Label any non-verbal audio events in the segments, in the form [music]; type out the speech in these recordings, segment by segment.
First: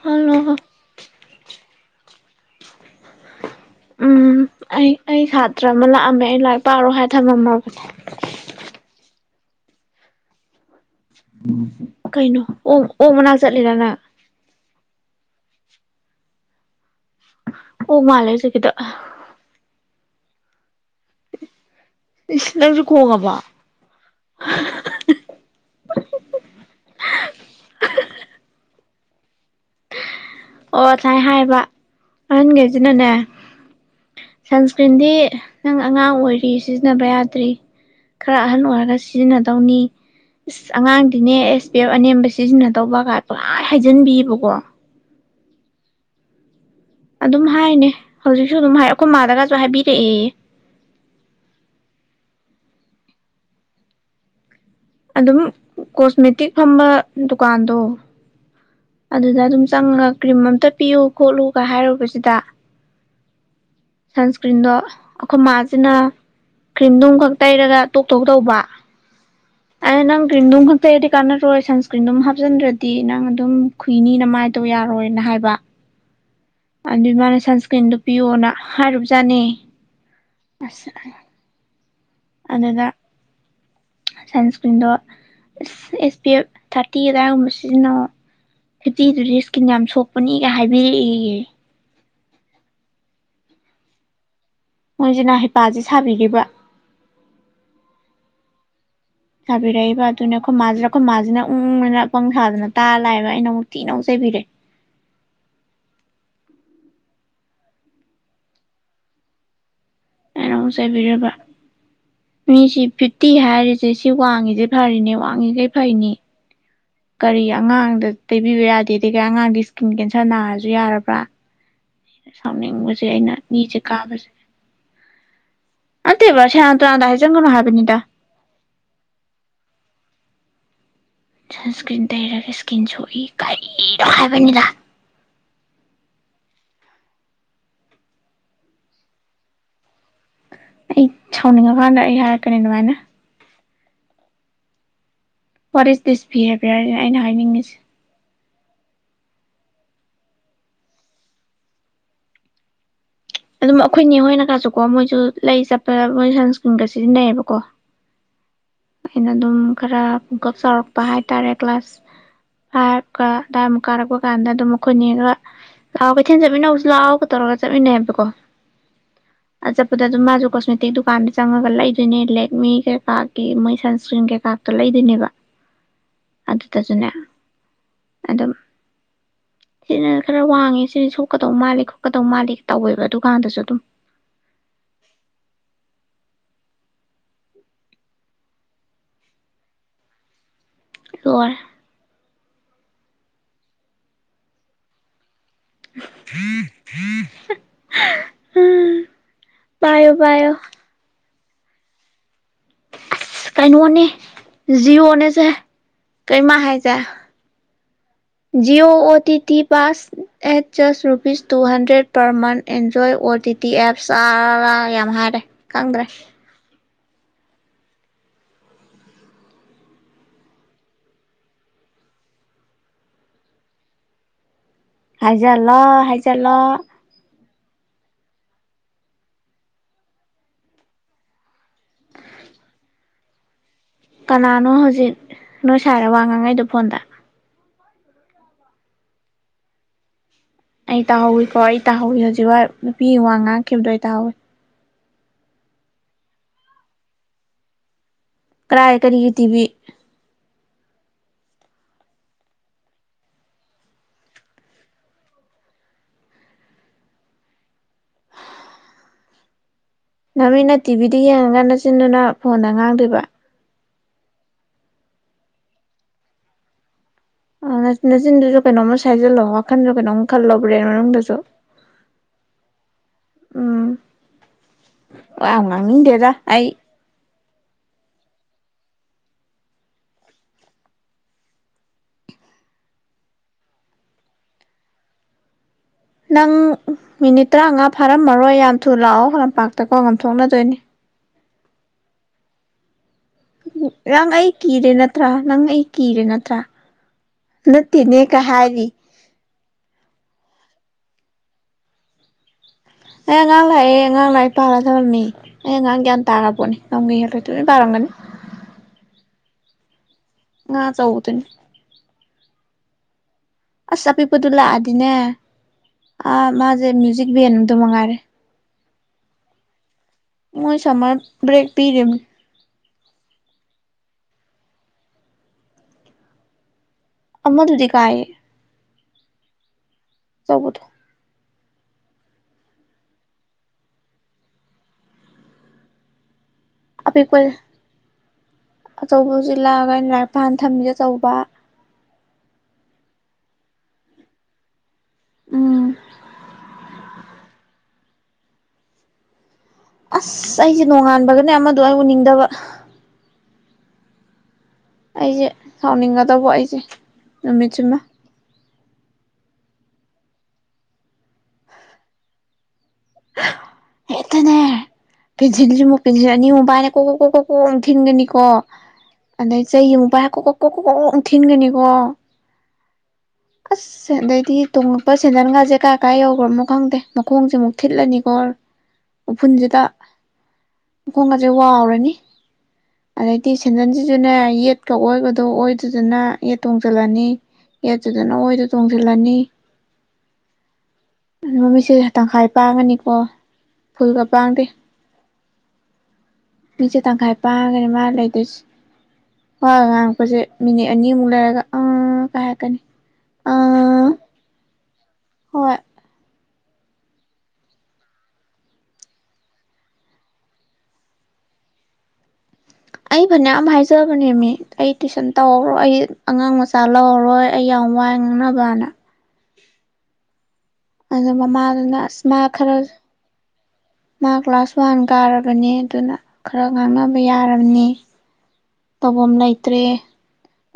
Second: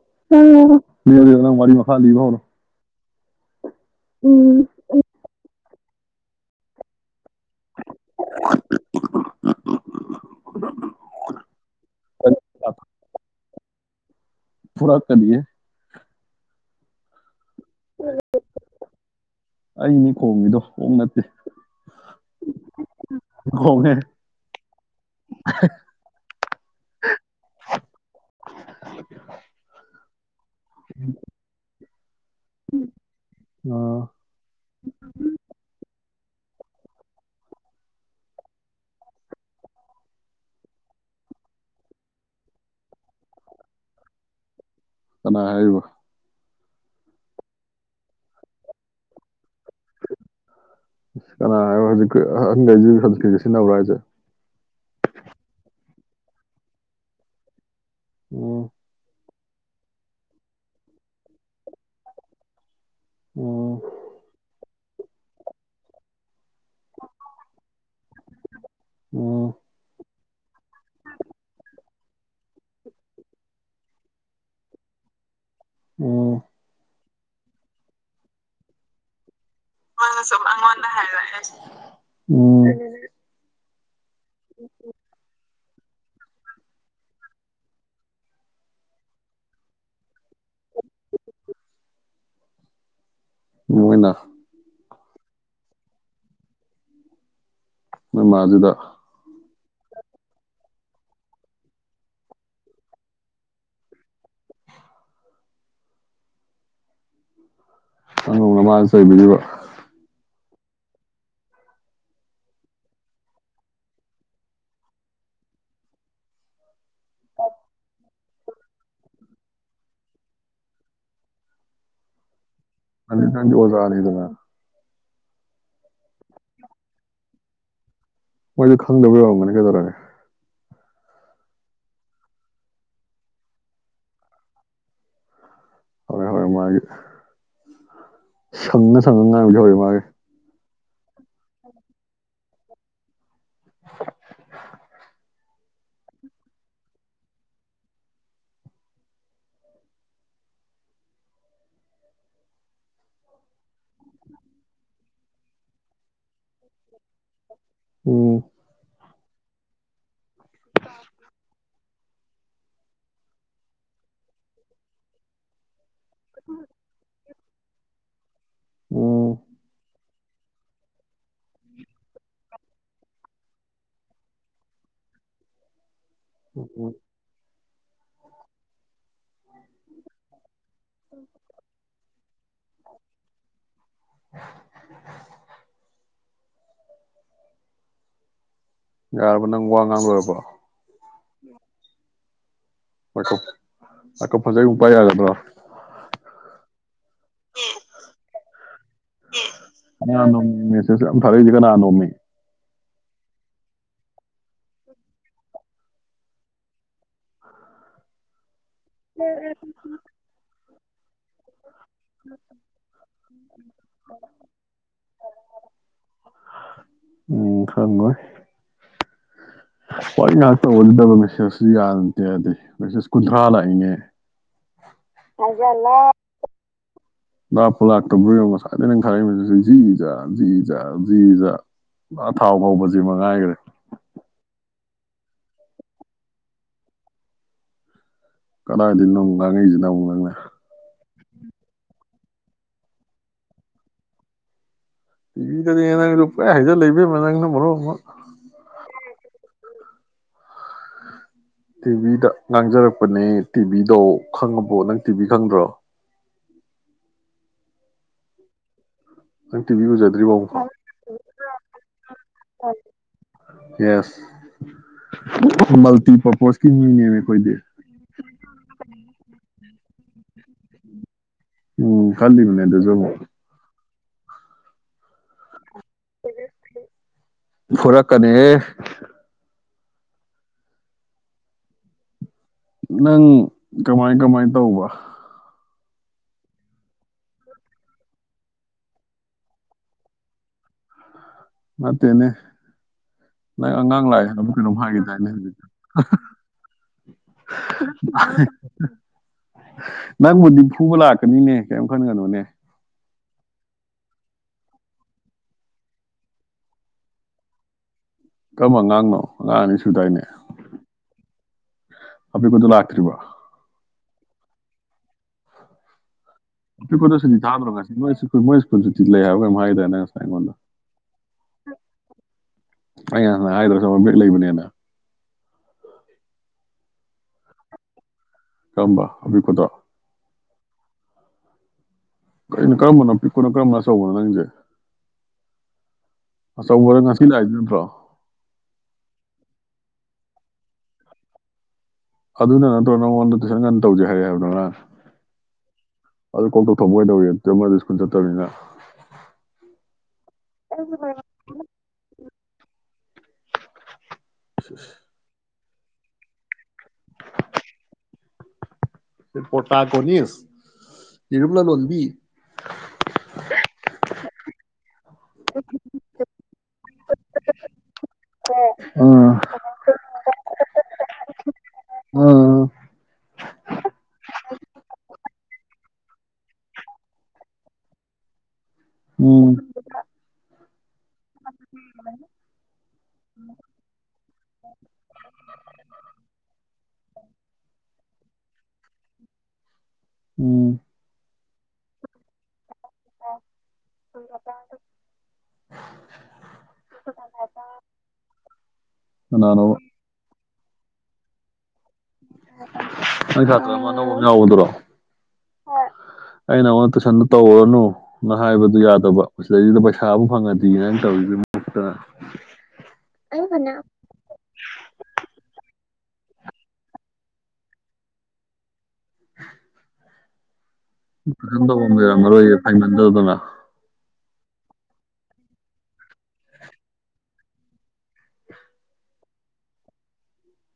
hello ꯅꯪ ꯋꯥꯔꯤ ꯃꯈꯥ ꯂꯤꯕ ꯍꯧꯔꯣ ꯎꯝ ꯑꯩ ꯁꯥꯇ꯭ꯔ ꯑꯃ ꯂꯥꯛꯑꯝꯃꯦ ꯑꯩ ꯂꯥꯏꯔꯤꯛ ꯄꯥꯔꯣ ꯍꯥꯏ ꯊꯝꯃꯝꯃꯕꯅꯦ [unintelligible] ꯀꯩꯅꯣ ꯑꯣꯛ ꯑꯣꯛ ꯃꯅꯥꯛ ꯆꯠꯂꯤꯔ ꯅꯪ ꯐꯨꯔꯛ ꯀꯅꯤꯌꯦ ꯑꯣꯛ ꯃꯥꯜꯂꯦ ꯍꯧꯖꯤꯛꯀꯤꯗꯣ ꯑꯩꯅꯤ ꯈꯣꯡꯉꯤꯗꯣ ꯑꯣꯛ ꯅꯠꯇꯦ ꯏꯁ ꯅꯪꯖꯨ ꯈꯣꯡꯉꯕꯣ ꯈꯣꯡꯉꯦ ꯑꯣ ꯁꯥꯏ ꯍꯥꯏꯕ ꯑꯍꯟꯒꯩꯖꯤꯅꯅꯦ ꯑꯥ ꯁꯟꯁꯀ꯭ꯔꯤꯟꯗꯤ ꯅꯪ ꯑꯉꯥꯡ ꯑꯣꯏꯔꯤ ꯔꯤ ꯁꯤꯖꯤꯟꯅꯕ ꯌꯥꯗ꯭ꯔꯤ ꯈꯔ ꯑꯍꯟ ꯑꯣꯏꯔꯒ ꯁꯤꯖꯤꯟꯅꯗꯧꯅꯤ ꯏꯁ ꯑꯉꯥꯡꯗꯤꯅꯦ ꯑꯦꯁ ꯄꯤ ꯑꯦꯐ ꯑꯅꯦꯝꯕ ꯁꯤꯖꯤꯟꯅꯗꯧꯕ ꯒꯥꯏ ꯄꯪꯍꯥꯏ ꯍꯥꯏꯖꯤꯟꯕꯤꯑꯀꯣ ꯀꯅꯥ ꯍꯥꯏꯔꯤꯕ ꯑꯗꯨꯝ ꯍꯥꯏꯔꯤꯅꯦ ꯍꯧꯖꯤꯛꯁꯨ ꯑꯗꯨꯝ ꯍꯥꯏ ꯑꯩꯈꯣꯏ ꯃꯥꯗꯀꯁꯨ ꯍꯥꯏꯕꯤꯔꯛꯑꯦꯌꯦ ꯀꯅꯥ ꯍꯥꯏꯕ ꯍꯧꯖꯤꯛ ꯑꯍꯟꯒꯩꯖꯤꯖꯨ ꯁꯟꯁꯀ꯭ꯔꯤꯟ ꯁꯤꯖꯤꯟꯅꯕ꯭ꯔꯥ ꯍꯥꯏꯁꯦ ꯑꯗꯨꯝ ꯀꯣꯁꯃꯦꯇꯤꯛ ꯐꯝꯕ ꯗꯨꯀꯥꯟꯗꯣ ꯎꯝ ꯑꯗꯨꯗ ꯑꯗꯨꯝ ꯆꯪꯉꯒ ꯀ꯭ꯔꯤꯝ ꯑꯝꯇ ꯄꯤꯌꯨ ꯈꯣꯠꯂꯨꯀ ꯍꯥꯏꯔꯨꯕꯖꯤꯗ ꯎꯝ ꯁꯟꯁ꯭ꯀꯔꯤꯟꯗꯣ ꯑꯩꯈꯣꯏ ꯃꯥꯖꯤꯅ ꯀ꯭ꯔꯤꯝꯗꯣꯝꯈꯛ ꯇꯩꯔꯒ ꯇꯣꯛꯇꯧ ꯇꯧꯕ ꯎꯝ ꯑꯩꯅ ꯅꯪ ꯀ꯭ꯔꯤꯝꯗꯨꯝꯈꯛ ꯇꯩꯔꯗꯤ ꯀꯥꯟꯅꯔꯣꯏ ꯁꯟꯁꯀ꯭ꯔꯤꯟ ꯗꯨꯝ ꯍꯥꯞꯆꯤꯟꯗ꯭ꯔꯗꯤ ꯅꯪ ꯑꯗꯨꯝ ꯈꯨꯨꯏꯅꯤ ꯅꯃꯥꯏꯇꯣ ꯌꯥꯔꯣꯏꯅ ꯍꯥꯏꯕ ꯎꯝ ꯑꯗꯨꯏ ꯃꯥꯅ ꯁꯟꯁꯀ꯭ꯔꯤꯟꯗꯨ ꯄꯤꯌꯣꯅ ꯍꯥꯏꯔꯨꯕꯖꯥꯅꯦ ꯃꯥꯅꯁꯨꯝ ꯑꯩꯉꯣꯟꯗ ꯍꯥꯏꯕ ꯑꯩꯁ ꯎꯝ ꯑꯗꯨꯗ ꯁꯟꯁꯀ꯭ꯔꯤꯟꯗꯣ ꯑꯦꯁ ꯄꯤ ꯑꯦꯐ ꯊꯥꯔꯇꯤ ꯑꯗꯥꯏꯒꯨꯝꯕ ꯁꯤꯖꯤꯟꯅꯧꯋꯣ ꯐꯤꯇꯤꯗꯨꯗꯤ ꯏꯁ꯭ꯀꯤꯟ ꯌꯥꯝ ꯁꯣꯛꯄꯅꯤꯒ ꯍꯥꯏꯕꯤꯔꯛꯑꯦꯌꯦ ꯃꯣꯏꯅ ꯃꯣꯏꯁꯤꯅ ꯍꯩꯄꯥꯖꯦ ꯁꯥꯕꯤꯒꯤꯕ ꯅꯣꯏꯃꯥꯖꯤꯗ ꯁꯥꯕꯤꯔꯛꯏꯕ ꯑꯗꯨꯅꯦ ꯑꯩꯈꯣꯏ ꯃꯥꯖꯤꯗ ꯑꯩꯈꯣꯏ ꯃꯥꯥꯖꯤꯅ ꯎꯪ ꯎꯪꯑꯅ ꯑꯄꯪ ꯁꯥꯗꯅ ꯇꯥꯔꯂꯥꯛꯑꯦꯕ ꯑꯩꯅ ꯑꯃꯨꯛ ꯊꯤꯅ ꯑꯃꯨꯛ ꯆꯩꯕꯤꯔꯦ ꯅꯪꯅ ꯑꯃꯨꯛ ꯅꯃꯥꯗ ꯆꯩꯕꯤꯔꯤꯕ ꯑꯩꯅ ꯑꯃ ꯆꯩꯕꯤꯔꯤꯕ ꯃꯤꯁꯤ ꯐꯤꯐꯇꯤ ꯍꯥꯏꯔꯤꯁꯦ ꯁꯤ ꯋꯥꯡꯉꯤꯖꯦ ꯐꯔꯤꯅꯦ ꯋꯥꯡꯉꯤꯒꯩ ꯐꯩꯅꯤ ꯀꯔꯤ ꯑꯉꯥꯡꯗ ꯄꯤꯕꯤꯕ ꯌꯥꯗꯦꯗꯤꯒꯤ ꯑꯉꯥꯡꯗꯤ ꯏꯁꯀꯤꯟ ꯀꯦꯟꯁꯔ ꯅꯥꯔꯖꯨ ꯌꯥꯔꯕ꯭ꯔꯥ ꯁꯥꯎꯅꯤꯡꯕꯖꯤ ꯅꯪꯗꯤ ꯑꯩꯅ ꯅꯪꯗꯤ ꯃꯤꯖꯦ ꯑꯣꯖꯥꯅꯤꯗꯅ ꯀꯥꯕꯖꯦ ꯅꯠꯇꯦꯕ ꯁꯦꯔꯟ ꯇꯨꯔꯟꯗꯣ ꯍꯥꯏꯖꯤꯟꯒꯅꯣ ꯍꯥꯏꯕꯅꯤꯗ ꯃꯣꯏꯖꯨ ꯈꯪꯗꯕꯩ ꯑꯣꯏꯔꯝꯒꯅꯤ ꯀꯩꯗꯧꯔꯒꯦ ꯁꯟꯁꯀ꯭ꯔꯤꯟ ꯇꯩꯔꯒ ꯏꯁ꯭ꯀꯤꯟ ꯁꯣꯛꯏ ꯀꯔꯤꯗ ꯍꯥꯏꯕꯅꯤꯗ ꯍꯧꯔꯦ ꯍꯧꯔꯦ ꯃꯥꯒꯤ ꯁꯪꯉ ꯁꯪꯉꯒ ꯉꯥꯡꯕꯤꯖꯦ ꯍꯧꯔꯦ ꯃꯥꯒꯤ ꯑꯩ ꯁꯥꯎꯅꯤꯡꯉꯀꯥꯟꯗ ꯑꯩ ꯍꯥꯏꯔꯛꯀꯅꯤ ꯑꯗꯨꯃꯥꯏꯅ ꯋꯥꯠ ꯏꯁ ꯗꯤꯁ ꯕꯤꯍꯦꯕꯤꯌꯥꯔ ꯑꯩꯅ ꯍꯥꯏꯅꯤꯡꯉꯤꯁꯦ ꯑꯗꯨꯝ ꯑꯩꯈꯣꯏ ꯅꯦ ꯍꯣꯏꯅꯀꯥꯁꯨꯀꯣ ꯃꯣꯏꯁꯨ ꯂꯩ ꯆꯠꯄꯗ ꯃꯣꯏ ꯁꯟꯁ꯭ꯀ꯭ꯔꯤꯟꯒ ꯁꯤꯖꯤꯟꯅꯩꯌꯦꯕꯀꯣ ꯎꯝ ꯑꯩꯅ ꯑꯗꯨꯝ ꯈꯔ ꯄꯨꯨꯡꯀꯞ ꯆꯥꯎꯔꯛꯄ ꯍꯥꯏꯇꯥꯔꯦ ꯀ꯭ꯂꯥꯁ ꯍꯥꯏꯔꯀ ꯗꯥꯏꯃꯨꯛ ꯀꯥꯔꯛꯄ ꯀꯥꯟꯗ ꯑꯗꯨꯝ ꯃꯈꯣꯏꯅꯦꯒ ꯂꯥꯛꯑꯣ ꯀꯩꯊꯦꯜ ꯆꯠꯃꯤꯟꯅꯧꯁꯨ ꯂꯥꯛꯑꯣꯒ ꯇꯧꯔꯒ ꯆꯠꯃꯤꯟꯅꯩꯕꯀꯣ ꯎꯝ ꯗ ꯑꯗꯨꯝ ꯃꯥꯁꯨ ꯀꯣꯁꯃꯦꯇꯤꯛ ꯗꯨꯀꯥꯟꯗ ꯆꯪꯉꯒ ꯂꯩꯗꯣꯏꯅꯦ ꯂꯦꯠꯃꯤ ꯀꯩꯀꯥꯒꯤ ꯃꯣꯏ ꯁꯟꯁ꯭ꯀ꯭ꯔꯤꯟ ꯀꯩꯀꯥꯇꯣ ꯂꯩꯗꯣꯏꯅꯦꯕ ꯑꯗꯨꯗꯁꯨꯅꯦ ꯑꯗꯨꯝ ꯁꯤꯅ ꯈꯔ ꯋꯥꯡꯉꯦ ꯁꯤ ꯁꯣꯛꯀꯗꯧ ꯃꯥꯜꯂꯤ ꯈꯣꯠꯀꯗꯧ ꯃꯥꯜꯂꯤ ꯇꯧꯋꯦꯕ ꯑꯗꯨꯀꯥꯟꯗꯁꯨ ꯑꯗꯨꯝ ꯌꯥꯔꯕꯣ ꯅꯪ ꯋꯥ ꯉꯥꯡ ꯂꯣꯢꯔꯕꯣ ꯂꯣꯢꯔꯦ ꯃꯥꯢꯈ꯭ꯔꯥ ꯐꯣꯟꯁꯦ ꯑꯩ ꯑꯃꯨꯛ ꯌꯥꯒꯗ꯭ꯔꯣ ꯊ ꯊ [unintelligible] [unintelligible] [unintelligible] ꯄꯥꯏꯌꯣ ꯃꯦꯁꯦꯂ ꯒꯥꯟꯅ ꯊꯥꯔꯛꯢꯁꯦ ꯀꯅꯅꯥꯅꯣꯃꯦ ꯑꯁ ꯀꯩꯅꯣꯅꯦ ꯖꯤꯌꯑꯣꯅꯦꯁꯦ ꯀꯩꯅꯣ ꯃꯥ ꯍꯥꯏꯁꯦ ꯖꯤ O T T pass eight ꯆꯁ rupees two hundred ꯄꯔꯃꯟ enjoy O T T app ꯆꯥꯔꯥ ꯌꯥꯝ ꯍꯥꯏꯔꯦ ꯈꯪꯗ꯭ꯔꯦ ꯎꯝ ꯈꯪꯉꯣꯢ ꯍꯣꯏ ꯉꯥꯏꯍꯥꯛꯇꯧꯒꯗꯕ ꯃꯦꯁꯦꯁꯁꯨ ꯌꯥꯔꯨꯗ꯭ꯔꯦ ꯃꯦꯁꯦꯁ ꯀꯨꯟꯊ꯭ꯔꯥ ꯂꯥꯛꯏꯅꯦ ꯍꯥꯢꯖꯜꯂꯣ ꯍꯥꯢꯖꯜꯂꯣ ꯂꯥꯞꯄꯨ ꯂꯥꯛꯇꯕ꯭ꯔꯣ ꯉꯁꯥꯏꯗ ꯅꯪ ꯔꯥꯔꯛꯢ ꯖꯤꯖꯥ ꯖꯤ ꯖꯤꯖꯥ ꯄꯨꯔꯥ ꯊꯥꯎ ꯐꯥꯎꯕꯁꯤ ꯃꯉꯥꯏꯈꯔꯦ ꯀꯅꯥꯅꯣ ꯍꯧꯖꯤꯛ ꯅꯣꯏ ꯁꯥꯢꯔꯦ ꯋꯥ ꯉꯥꯡꯉꯥꯛꯢꯗꯣ ꯐꯣꯟꯗ ꯀꯗꯥꯏꯗꯒꯤꯅꯣ ꯉꯥꯡꯉꯛꯁꯤꯅ ꯑꯃꯨꯛ ꯅꯪꯅ ꯑꯩ ꯇꯥꯍꯧꯋꯤꯀꯣ ꯑꯩ ꯇꯥꯍꯧꯋꯤ ꯍꯧꯖꯤꯛꯋꯥꯢ ꯅꯨꯄꯤꯒꯤ ꯋꯥ ꯉꯥꯡꯈꯤꯕꯗꯣ ꯑꯩ ꯇꯥꯍꯧꯋꯤ ꯊꯤꯕꯤꯗ꯭ꯔꯦꯅ ꯅꯪꯁꯨ ꯄꯨꯡꯍꯥꯢ ꯍꯥꯏꯖꯤꯜꯂꯦ ꯢꯕꯦꯝꯃꯥ ꯅꯪꯅ ꯃꯔꯣꯟ ꯑꯃ ꯀ꯭ꯔꯥꯏ ꯀꯔꯤꯒꯤ ꯇꯤꯕꯤ ꯇꯤꯚꯤꯗ ꯉꯥꯡꯖꯔꯛꯄꯅꯦ ꯇꯤꯚꯤꯗꯣ ꯈꯪꯉꯕꯣ ꯅꯪ ꯇꯤꯚꯤ ꯈꯪꯗ꯭ꯔꯣ ꯅꯪ ꯇꯤꯕꯤ ꯎꯖꯥꯗ꯭ꯔꯣ ꯅꯃꯤꯠꯅ ꯇꯤꯚꯤꯗ ꯌꯦꯡꯉꯒꯥ ꯅꯆꯤꯟꯗꯨꯅ ꯐꯣꯟꯗ ꯉꯥꯡꯗꯣꯏꯕ ꯌꯦꯁ ꯃꯜꯇꯤ ꯄꯔꯄꯣꯁꯀꯤ ꯃꯤꯅꯦꯃꯦ ꯑꯩꯈꯣꯏꯗꯤ ꯅꯆꯤꯟꯗꯨꯁꯨ ꯀꯩꯅꯣꯝꯃ ꯁꯥꯏꯖꯜꯂꯣ ꯋꯥꯈꯜꯟꯁꯨ ꯀꯩꯅꯣꯝ ꯈꯜꯂꯣ ꯕ꯭ꯔꯦꯟ ꯃꯅꯨꯡꯗꯁꯨ ꯎꯝ ꯀꯜꯂꯤꯝꯅꯦ ꯑꯗꯨꯖꯨ ꯑꯃꯨꯛ ꯎꯝ ꯋꯥ ꯌꯥꯝ ꯉꯥꯡꯅꯤꯗꯦꯗꯥ ꯑꯩ ꯐꯨꯔꯛꯀꯅꯤꯍꯦ ꯅꯪ ꯀꯃꯥꯏ ꯀꯃꯥꯏ ꯇꯧꯕ ꯅꯪ ꯃꯤꯅꯤꯠ ꯇꯔꯥꯃꯉꯥ ꯐꯥꯔꯝꯃꯔꯣꯏ ꯌꯥꯝ ꯊꯨ ꯂꯥꯛꯑꯣ ꯂꯝꯄꯥꯛꯇꯀꯣ ꯉꯝꯊꯣꯛꯅꯗꯣꯏꯅꯤ ꯅꯠꯇꯦꯅꯦ ꯂ ꯑꯉꯥꯡ ꯅꯪ ꯂꯥꯛꯑꯦꯅ ꯑꯩ ꯑꯃꯨꯛ ꯀꯩꯅꯣꯝ ꯀꯤꯔꯦ ꯍꯥꯏꯈꯤꯗꯥꯢꯅꯦ ꯅꯠꯇ꯭ꯔꯥ ꯍꯧꯖꯤꯛꯇ ꯅꯪ ꯑꯩ ꯀꯤꯔꯦ ꯅꯠꯇ꯭ꯔꯥ ꯅꯠꯇꯦꯅꯦ ꯀ ꯍꯥꯏꯔꯤ [unintelligible] ꯅꯪꯕꯨꯗꯤ ꯐꯨꯕ ꯂꯥꯛꯀꯅꯤꯅꯦ ꯀꯔꯤꯝ ꯈꯟꯒꯅꯨꯅꯦ ꯑꯩ ꯑꯉꯥꯡ ꯂꯥꯛꯑꯦ ꯑꯉꯥꯡ ꯂꯥꯏꯔꯤꯛ ꯄꯥꯒꯗꯧꯕ ꯃꯤ ꯑꯩ ꯑꯉꯥꯡ ꯒ꯭ꯌꯥꯟ ꯇꯥꯒ꯭ꯔꯥ ꯄꯣꯠꯅꯤ ꯂꯝꯒ ꯍꯦꯟꯂꯣꯏ ꯇꯨꯃꯤꯟ ꯄꯥꯔꯝꯒꯅꯤ ꯀꯔꯝꯕ ꯑꯉꯥꯡꯅꯣ ꯑꯉꯥꯡ ꯑꯅꯤ ꯁꯨꯗꯥꯏꯅꯦ ꯑꯉꯥꯡ ꯑꯆꯧꯕꯗꯨꯅꯤ ꯑꯄꯤꯛꯄꯗꯨ ꯂꯥꯛꯇꯔꯤꯕꯣ ꯑꯁ ꯑꯄꯤꯛꯄꯗꯣ ꯂꯥꯛꯑꯗꯤꯅꯦ ꯑ ꯃꯥꯖꯦ ꯑꯄꯤꯛꯄꯗꯣ ꯃ꯭ꯌꯨꯖꯤꯛ ꯁꯨꯇꯤ ꯕꯦꯟꯗꯨ ꯊꯥꯗ꯭ꯔꯣ ꯉꯁꯤ ꯃꯣꯏ ꯃꯉꯥꯏꯔꯦ ꯁ꯭ꯀꯨꯜ ꯃꯣꯏ ꯁ꯭ꯀꯨꯜ ꯁꯨꯇꯤ ꯂꯩ ꯍꯥꯏꯕ꯭ꯔꯥ ꯀꯩꯅꯣꯝ ꯍꯥꯏꯒꯤꯗꯥꯏꯅꯦ ꯃꯣꯏ ꯁꯝꯃꯔ ꯕ꯭ꯔꯦꯛ ꯄꯤꯔꯤꯝꯅꯤ ꯑꯩ ꯉꯍꯥꯟꯅ ꯍꯥꯏꯗ꯭ꯔꯣ ꯁꯝꯃꯔ ꯕ꯭ꯔꯦꯛ ꯂꯩꯕꯅꯦꯅ ꯑꯃꯗꯨꯗꯤ ꯀꯥꯏꯌꯦ ꯀꯔꯝꯕ ꯑꯄꯤꯛꯄꯗꯣ ꯑꯆꯧꯕꯗꯣ ꯀꯩꯅꯣ ꯀꯔꯝꯕꯅꯣ ꯑꯄꯤꯛꯄꯅꯣ ꯀꯔꯝꯕ ꯑꯆꯧꯕꯅꯣ ꯅꯪꯒꯤꯖꯦ ꯑꯆꯧꯕ ꯉꯁꯤ ꯑꯄꯤꯛꯄ ꯂꯥꯛꯏꯁꯤ ꯅꯠꯇ꯭ꯔꯣ ꯑꯆꯧꯕ ꯍꯧꯖꯤꯛ ꯂꯥꯛꯑꯒ ꯑꯩꯅ ꯂꯥꯏꯔꯤꯛ ꯄꯥꯍꯟ ꯊꯝꯃꯤꯁꯦ ꯑꯆꯧꯕ ꯑꯗꯨꯅ ꯅꯠꯇ꯭ꯔꯣ ꯅꯪꯉꯣꯟꯗ ꯇꯨꯏꯁꯟ ꯉꯟꯅ ꯇꯧꯖꯦ ꯍꯥꯏꯔꯛꯑꯦ ꯍꯥꯏꯕꯗꯣ ꯉꯔꯥꯡ ꯎꯝ ꯑꯗꯨ ꯀꯣꯛꯇꯣꯛꯄ ꯀꯩꯗꯧꯋꯤ ꯑꯗꯨꯗ ꯃꯣꯏꯗꯣ ꯁ꯭ꯀꯨꯜ ꯆꯠꯇꯕꯅꯤꯅ ꯑꯁ ꯑꯩꯁꯦ ꯅꯣꯡꯉꯥꯟꯕꯒꯅꯦ ꯑꯃꯗꯣ ꯑꯩ ꯎꯅꯤꯡꯗꯕ [inaudible] ꯑꯩꯖꯦ ꯁꯥꯎꯅꯤꯡꯒꯗꯧꯕ ꯑꯩꯖꯦ ꯅꯨꯃꯤꯠꯁꯤꯃ ꯍꯦ ꯄ꯭ꯔꯣꯇꯥꯒꯣꯅꯤꯁ ꯌꯦꯔꯨꯝ ꯂꯂꯣꯟꯕꯤ [unintelligible] ꯑꯦ ꯄꯤꯟꯁꯤꯜꯖꯦꯃꯨꯛ ꯄꯦꯟꯁꯤꯜ ꯑꯅꯤꯃꯨꯛ ꯄꯥꯏꯔ ꯀꯣꯛ ꯀꯣꯛ ꯀꯣꯛ ꯀꯣꯛ ꯀꯣꯛ ꯑꯃꯨꯛ ꯊꯤꯟꯒꯅꯤ ꯀꯣ ꯑꯥ ꯑꯗꯩ ꯆꯩ ꯑꯃꯨꯛ ꯄꯥꯏꯔꯒ ꯀꯣꯛ ꯀꯣꯛ ꯀꯣꯛ ꯀꯣꯛ ꯀꯣꯛ ꯑꯃꯨꯛ ꯊꯤꯟꯒꯅꯤ ꯀꯣ ꯑꯥ ꯑꯁ ꯑꯗꯩꯗꯤ ꯇꯣꯡꯉꯛꯄ ꯁꯦꯟꯗꯟꯒꯥꯁꯦ ꯀꯥꯏ ꯀꯥꯏ ꯌꯧꯒ꯭ꯔꯝꯅꯣ ꯈꯪꯗꯦ ꯃꯈꯣꯡꯖꯦ ꯑꯃꯨꯛ ꯊꯤꯜꯂꯅꯤꯀꯣ [inaudible] ꯎꯐꯨꯟꯖꯤꯗ ꯃꯈꯣꯡꯒꯁꯦ ꯋꯥꯎꯔꯅꯤ ꯑꯗꯩꯗꯤ ꯁꯦꯟꯗꯟꯖꯤꯖꯨꯅꯦ ꯌꯦꯠꯀ ꯑꯣꯏꯒꯗꯣ ꯑꯣꯏꯗꯨꯗꯅ ꯌꯦꯠ ꯇꯣꯡꯖꯤꯜꯂꯅꯤ ꯑꯗꯨꯗꯅ ꯑꯣꯏꯗꯣ ꯇꯣꯡꯖꯤꯜꯂꯅꯤ ꯎꯝ ꯑꯗꯨ ꯃꯃꯤꯠꯁꯦ ꯇꯪꯈꯥꯏ ꯄꯥꯡꯉꯅꯤꯀꯣ ꯐꯨꯜꯒ ꯄꯥꯡꯗꯦ [inaudible] ꯃꯤꯠꯁꯦ ꯇꯪꯈꯥꯏ ꯄꯥꯡꯉꯒꯅꯤ ꯃꯥ ꯂꯩꯗꯣꯏꯖꯦ ꯀꯅꯥꯅꯣꯕ ꯋꯥꯒ ꯉꯥꯡꯉꯛꯄꯁꯦ ꯃꯤꯅꯤꯠ ꯑꯅꯤꯃꯨꯛ ꯂꯩꯔꯒ ꯑꯥ ꯀꯥꯏ ꯍꯥꯏꯔꯛꯀꯅꯤ ꯑꯥ ꯍꯣꯏ [unintelligible] ꯑꯩ ꯅꯉꯣꯟꯗ ꯇꯨꯏꯁꯟꯗꯣ ꯇꯧꯔꯨꯔꯅꯨ ꯅ ꯍꯥꯏꯕꯗꯤ ꯌꯥꯗꯕ ꯃꯁꯤꯗꯩꯁꯤꯗ ꯄꯩꯁꯥꯕꯨ ꯐꯪꯉꯗꯤꯅ ꯅꯪ ꯇꯧꯔꯤ ꯃꯨꯛꯇꯅ ꯑꯩ ꯐꯅꯌꯥꯝ ꯍꯥꯏꯖ ꯅꯦꯃꯤ ꯑꯩ ꯇꯨꯏꯁꯟ ꯇꯧꯔꯔꯣꯏ ꯑꯩ ꯑꯉꯥꯡ ꯃꯆꯥ ꯂꯧꯔꯔꯣꯏ ꯑꯩ ꯌꯥꯝ ꯋꯥꯏ ꯉꯥꯡꯅꯕꯅ ꯑꯗ ꯇꯨꯏꯁꯟ ꯇꯧꯕꯝ ꯃꯃꯥꯗꯨꯅ ꯑꯁ ꯃꯥ ꯂꯩꯔꯝꯃꯔꯣꯏꯌꯦ ꯈꯔ ꯍꯩꯃꯟꯗꯗꯅ ꯃꯥ ꯀ꯭ꯂꯥꯁ ꯋꯥꯟ ꯀꯥꯔꯕꯅꯤ ꯑꯗꯨꯅ ꯈꯔ ꯉꯥꯡꯅꯕ ꯌꯥꯔꯝꯅꯤ ꯇꯧꯕꯝ ꯂꯩꯇ꯭ꯔꯦ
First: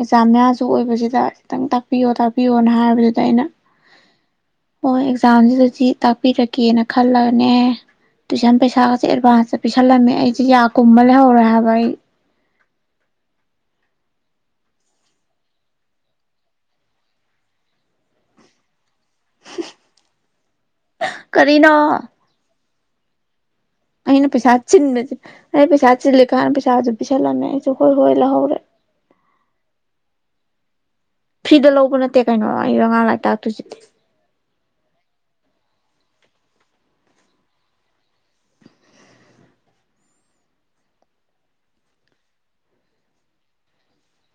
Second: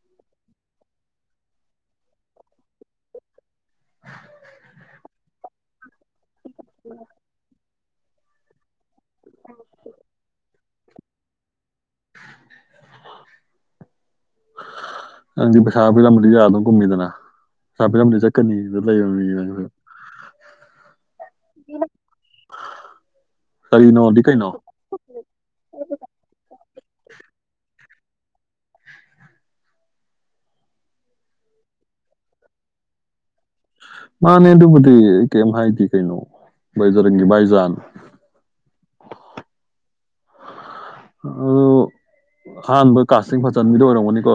ꯑꯦꯛꯖꯥꯝ ꯃꯌꯥꯁꯨ ꯑꯣꯏꯕꯖꯤꯗ ꯈꯤꯇꯪ ꯇꯥꯛꯄꯤꯌꯣ ꯇꯥꯛꯄꯤꯌꯣꯅ ꯍꯥꯏꯕꯗꯨꯗ ꯑꯩꯅ ꯑꯣ ꯑꯦꯛꯖꯥꯝꯁꯤꯗꯗꯤ ꯇꯥꯛꯄꯤꯔꯒꯦꯅ ꯈꯜꯂꯒꯅꯦ ꯇꯨꯏꯁꯟ ꯄꯩꯁꯥꯒꯁꯦ ꯑꯦꯗꯚꯥꯟꯁꯇ ꯄꯤꯁꯜꯂꯝꯃꯦ ꯑꯩꯁꯦ ꯌꯥ ꯀꯨꯝꯃ ꯂꯩꯍꯧꯔꯦ ꯍꯥꯏꯕ ꯑꯩ [inaudible] ꯅꯪꯗꯤ ꯄꯩꯁꯥ ꯄꯤꫪꯝꯕꯗꯤ ꯌꯥꯕ ꯒꯨꯝꯃꯤꯗꯅ ꯄꯩꯁꯥ ꯄꯤꫪꯝꯕꯗꯤ ꯆꯠꯀꯅꯤꯗ ꯂꯩꯕ ꯃꯤꯅꯤ ꯅꯪꯖꯨ ꯀꯔꯤꯅꯣ ꯀꯔꯤꯅꯣꯗꯤ ꯑꯩꯅ ꯀꯩꯅꯣ ꯄꯩꯁꯥ ꯆꯤꯟꯕꯁꯦ ꯑꯩ ꯄꯩꯁꯥ ꯆꯤꯂꯤ ꯈꯪꯉ ꯄꯩꯁꯥꯁꯨ ꯄꯤꯁꯜꯂꯝꯃꯦ ꯑꯩꯁꯨ ꯍꯣꯏ ꯍꯣꯏ ꯂꯧꯍꯧꯔꯦ [unintelligible] ꯐ꯭ꯔꯤꯗ ꯂꯧꯕ ꯅꯠꯇꯦ ꯀꯩꯅꯣ ꯑꯩ ꯑꯉꯥꯡ ꯂꯥꯏꯇꯥꯛꯇꯨꯁꯤꯗꯤ ꯃꯥꯅꯦ ꯑꯗꯨꯕꯨꯗꯤ ꯑꯩ ꯀꯩꯝ ꯍꯥꯏꯗꯤ ꯀꯩꯅꯣ ꯕꯥꯏꯖꯔꯪꯒꯤ ꯕꯥꯏꯖꯥꯟ [unintelligible] ꯑꯎ ꯑꯍꯥꯟꯕ ꯀꯥꯁꯁꯤꯡ ꯐꯖꯟꯕꯤꯗ ꯑꯣꯏꯔꯝꯒꯅꯤꯀꯣ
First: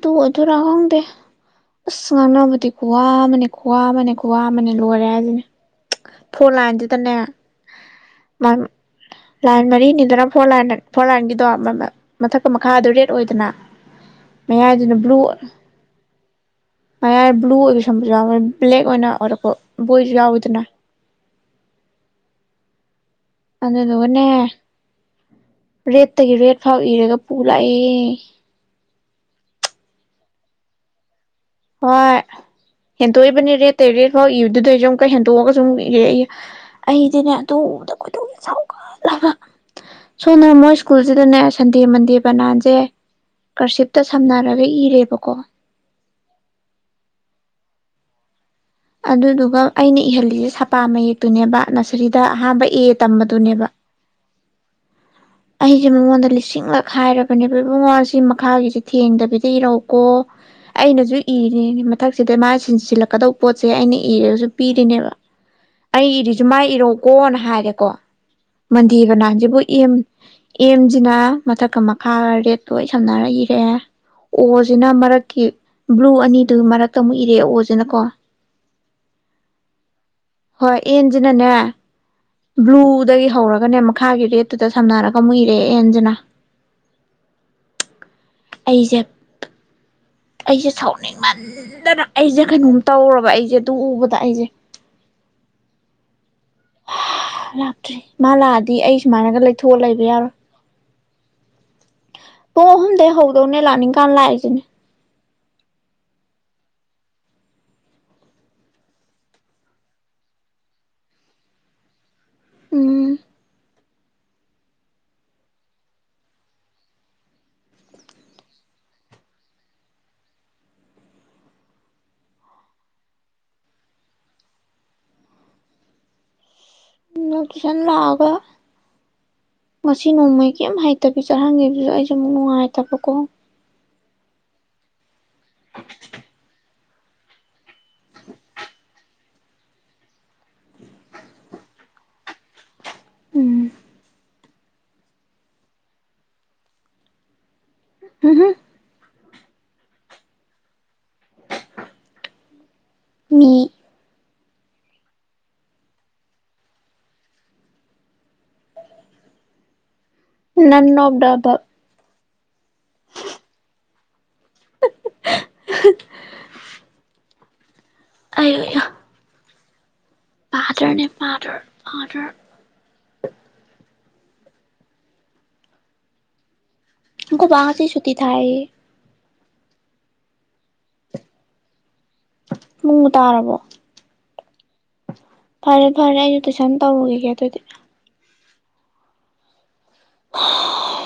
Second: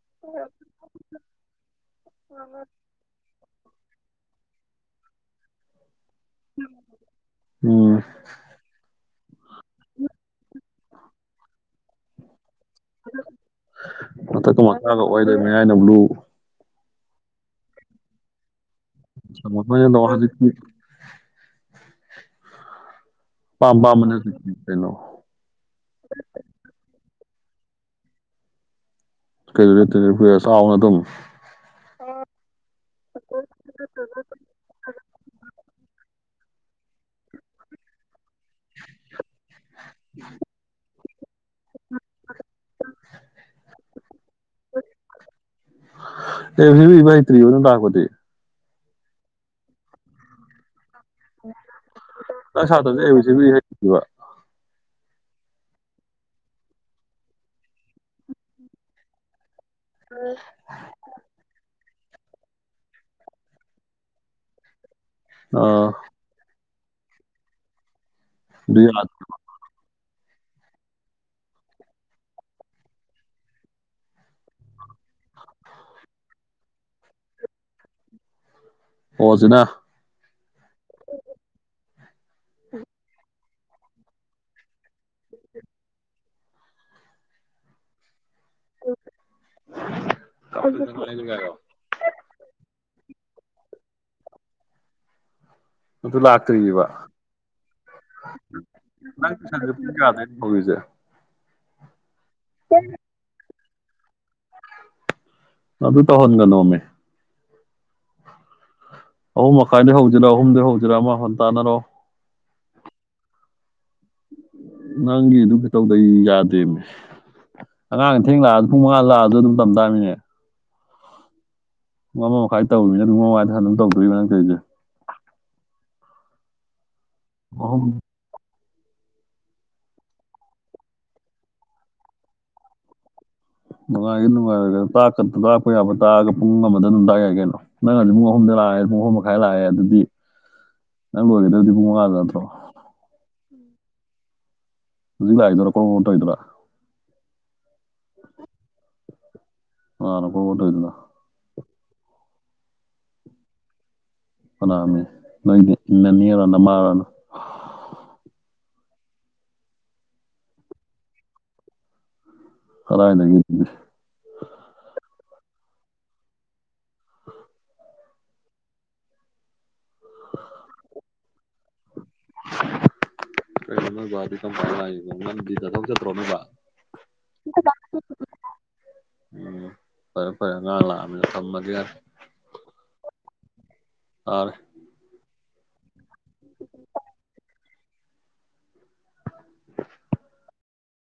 ꯇꯨ ꯑꯗꯨꯔꯥ ꯈꯪꯗꯦ ꯑꯁ ꯉꯥꯟꯅꯕꯗꯤ ꯋꯥ ꯃꯅꯦ ꯈꯨꯋꯥ ꯑꯃꯅꯦ ꯈꯨꯋꯥ ꯑꯃꯅꯦ ꯂꯣꯏꯔꯦ ꯍꯥꯏꯖꯤꯅꯤ ꯐꯣꯂꯥꯢꯟꯗꯨꯗꯅꯦ ꯎꯝ ꯃꯝ ꯂꯥꯏꯟ ꯃꯔꯤꯅꯤꯗꯅ ꯐꯣꯔ ꯂꯟ ꯐꯣꯔ ꯂꯥꯏꯟꯒꯤꯗꯣ ꯃꯃꯦ ꯃꯊꯛꯀ ꯃꯈꯥꯗ ꯔꯦꯗ ꯑꯣꯏꯗꯅ ꯃꯌꯥꯏꯗꯨꯅ ꯕ꯭ꯂꯨ ꯅ ꯕ꯭ꯂꯨ ꯃꯌꯥ ꯕ꯭ꯂꯨ ꯑꯣꯏꯕ ꯁꯝꯕꯁꯨ ꯌꯥꯎꯋꯦ ꯕ꯭ꯂꯦꯛ ꯑꯣꯏꯅ ꯑꯣꯏꯔꯛꯄ ꯕꯣꯏꯖꯨ ꯍꯧꯖꯤꯛꯇꯤ ꯌꯥꯎꯏꯗꯅ ꯑꯄꯥꯝ ꯄꯥꯝꯕꯅ ꯑꯗꯨꯗꯨꯒꯅꯦ ꯀꯩꯅꯣ ꯔꯦꯠꯇꯒꯤ ꯔꯦꯠ ꯐꯥꯎ ꯏꯔꯒ ꯄꯨ ꯂꯥꯛꯑꯦ ꯀꯩꯗꯦ ꯇꯔ ꯄꯨꯔꯦ ꯆꯥꯎꯅ ꯑꯗꯨꯝ ꯍꯣꯏ ꯍꯦꯟꯇꯣꯛꯏꯕꯅꯤ ꯔꯦꯠ ꯇ ꯔꯦꯠ ꯐꯥꯎ ꯏꯕꯗꯨꯗꯩꯖꯨ ꯑꯃꯨꯛꯀ ꯍꯦꯟꯇꯣꯛꯑꯒꯖꯨꯝ ꯏꯔꯛꯏꯌꯦ ꯑꯩꯗꯤꯅꯦ ꯑꯗꯨ ꯎꯕꯗꯥ ꯈꯣꯏꯗꯧ ꯁꯥꯎ ꯁꯣꯝꯗꯅ ꯃꯣꯏ ꯁ꯭ꯀꯨꯜꯁꯤꯗꯅꯦ ꯁꯟꯗꯦ ꯃꯟꯗꯦ ꯕꯅꯥꯟꯁꯦ ꯀꯔꯁꯤꯞꯇ ꯁꯝꯅꯔꯒ ꯏꯔꯦꯕꯀꯣ ꯑꯦꯔꯤꯅ ꯏꯕ ꯍꯩꯇ꯭ꯔꯤ ꯑꯨꯅ ꯇꯥꯛꯄꯗꯤ ꯑꯗꯨꯗꯨꯒ ꯑꯩꯅ ꯏꯍꯜꯂꯤꯖꯦ ꯁꯄꯥ ꯃꯌꯦꯛꯇꯨꯅꯦꯕ ꯅꯁꯔꯤꯗ ꯑꯍꯥꯟꯕ ꯑꯦ ꯇꯝꯕꯗꯨꯅꯦꯕ ꯏꯋꯥ ꯑꯩꯁꯦ ꯃꯉꯣꯟꯗ ꯂꯤꯁꯤꯡꯂꯛ ꯈꯥꯏꯔꯕꯅꯦꯕ ꯏꯕꯨꯡꯉꯣ ꯁꯤ ꯃꯈꯥꯒꯤꯖꯦ ꯊꯦꯡꯗꯕꯤꯗ ꯏꯔꯧ ꯀꯣ ꯑꯩꯅꯖꯨ ꯏꯔꯦꯅꯦꯌꯦ ꯃꯊꯛꯁꯤꯗ ꯃꯥ ꯁꯤꯟꯁꯤꯜꯂꯛꯀꯗꯧ ꯄꯣꯠꯁꯦ ꯑꯩꯅ ꯏꯔꯒꯁꯨ ꯄꯤꯔꯤꯅꯦꯕ ꯑ ꯑꯩ ꯏꯔꯤꯖꯦ ꯃꯥꯏ ꯏꯔꯣꯀꯣꯅ ꯍꯥꯏꯔꯦꯀꯣ ꯃꯟꯗꯤꯔ ꯕꯅꯥꯟꯖꯤꯕꯨ ꯑꯦꯝ ꯑꯦꯝꯖꯤꯅ ꯃꯊꯛꯀ ꯃꯈꯥꯒ ꯔꯦꯠ ꯂꯣꯏ ꯁꯝꯅꯔ ꯏꯔꯛꯑꯦ ꯑꯣꯅ ꯃꯔꯛꯀꯤ ꯕ꯭ꯂꯨ ꯑꯅꯤꯗꯨ ꯃꯔꯛꯇ ꯑꯃꯨꯛ ꯏꯔꯛꯑꯦ ꯑꯣꯖꯤꯅ ꯀꯣ ꯑꯣꯖꯤꯅ ꯍꯣꯏ ꯑꯦꯟꯖꯤꯅꯅꯦ ꯕ꯭ꯂꯨꯗꯒꯤ ꯍꯧꯔꯒꯅꯦ ꯃꯈꯥꯒꯤ ꯔꯦꯠꯇꯨꯗ ꯁꯝꯅꯔꯒ ꯑꯃꯨꯛ ꯏꯔꯦ ꯑꯦꯟꯖꯤꯅ [inaudible] ꯑꯩꯖꯦ ꯑꯩꯁꯦ ꯁꯥꯎꯅꯤꯡꯃꯟꯗꯕ ꯑꯩꯖꯦ ꯀꯩꯅꯣꯝ ꯇꯧꯔꯕ ꯑꯩꯖꯦ ꯑꯗꯨ ꯎꯕꯗ ꯑꯩꯖꯦ ꯑꯗꯨ ꯂꯥꯛꯇ꯭ꯔꯤꯕ ꯂꯥꯛꯇ꯭ꯔꯤ ꯃꯥ ꯂꯥꯛꯑꯗꯤ ꯑꯩ ꯁꯨꯃꯥꯏꯅꯒ ꯂꯩꯊꯣꯛꯑ ꯂꯩꯕ ꯌꯥꯔꯣꯏ ꯍꯧꯏꯖꯦ ꯄꯨꯡ ꯑꯍꯨꯝꯗꯩ ꯍꯧꯗꯧꯅꯦ ꯂꯥꯛꯅꯤꯡ ꯀꯥꯟ ꯂꯥꯛꯏꯁꯤꯅꯤ ꯑꯗꯨ ꯇꯧꯍꯟꯒꯅꯣꯃꯦ ꯑꯍꯨꯝ ꯃꯈꯥꯏꯗꯩ ꯍꯧꯖꯤꯔꯥ ꯑꯍꯨꯝꯗ ꯍꯧꯖꯤꯔꯥ ꯑꯃ ꯇꯥꯅꯔꯣ ꯎꯝ ꯅꯪꯒꯤ ꯑꯗꯨ ꯈꯨꯇꯧꯗꯧ ꯌꯥꯗꯦꯅꯦ ꯑꯉꯥꯡ ꯑꯊꯦꯛ ꯂꯥꯛꯑ ꯄꯨꯡ ꯃꯉꯥ ꯂꯥꯛꯑ ꯑꯗꯨꯝ ꯇꯝ ꯇꯥꯅꯤꯅꯦ ꯄꯨ ꯑꯃ ꯃꯈꯥꯏ ꯇꯧꯔꯤꯅꯤ ꯑꯗꯨꯪ ꯃꯃꯗ ꯍ ꯑꯗꯨ ꯇꯧꯗꯣꯛꯏꯕ ꯅꯪ ꯇꯧꯏꯖꯦ ꯂꯛꯁꯟ ꯑꯍꯨꯝ ꯂꯥꯛꯑꯒ ꯉꯁꯤ ꯅꯣꯡꯃꯩ ꯀꯦꯝ ꯍꯩꯇꯕꯤ ꯆꯠꯍꯟꯒꯤꯕꯗꯖꯨ ꯑꯩꯁꯦꯦ ꯑꯃꯨꯛ ꯅꯨꯡꯉꯥꯏꯇꯕꯀꯣ ꯅꯨꯡꯉꯥꯏꯒꯦ ꯅꯨꯡꯉꯥꯏꯔꯣꯢꯒꯦꯔ ꯇꯥꯛꯀ ꯇꯥꯛꯄ ꯌꯥꯕ ꯇꯥꯛꯑꯒ ꯄꯨꯡ ꯑꯃꯗ ꯑꯗꯨꯝ ꯇꯌꯥꯏ ꯀꯩꯅꯣ ꯅꯪꯗꯤ ꯄꯨꯡ ꯑꯍꯨꯝꯗ ꯂꯥꯛꯑꯦ ꯄꯨꯡ ꯑꯍꯨꯝ ꯃꯈꯥꯏ ꯂꯥꯛꯑꯦ ꯑꯗꯨꯗꯤ ꯅꯪ ꯂꯣꯏꯒꯗꯕꯗꯤ ꯄꯨꯡ ꯃꯉꯥꯗ ꯅꯠꯇ꯭ꯔꯣ ꯎꯝ ꯍꯧꯖꯤꯛ ꯂꯥꯛꯑꯦꯗꯣꯔ ꯀꯣꯔꯣꯡ ꯔꯣꯡ ꯇꯧꯏꯗꯨꯔꯥ [unintelligible] [unintelligible] ꯃꯤ ꯀꯅꯥꯅꯣ ꯅꯪꯒꯤ ꯅꯥꯅꯦꯔꯥ ꯅꯥꯃꯔꯥ [inaudible] ꯅꯟ ꯑꯣꯐ ꯗꯥ ꯑꯕꯞ ꯀꯥꯗꯥꯏꯗꯒꯤ [unintelligible] [inaudible] ꯑꯩꯌꯣꯌꯣ ꯄꯥꯗꯔꯅꯦ ꯄꯥꯗꯔ ꯄꯥꯗꯔ [unintelligible] ꯑꯈꯣꯕꯥ ꯉꯥꯁꯤ ꯁꯨꯇꯤ ꯊꯥꯏꯌꯦ ꯎꯝ ꯐꯔꯦ ꯐꯔꯦ ꯉꯔꯥꯡ ꯂꯛꯑꯝꯃꯤꯅ ꯊꯝꯃꯒꯦꯌꯔ ꯄꯨꯡ ꯇꯥꯔꯕꯣ ꯇꯥꯔꯦ ꯐꯔꯦ ꯐꯔꯦ ꯑꯩꯁꯨ ꯇꯨꯏꯁꯟ ꯇꯧꯔꯨꯒꯤꯒꯦ ꯑꯗꯨꯗꯤ [unintelligible]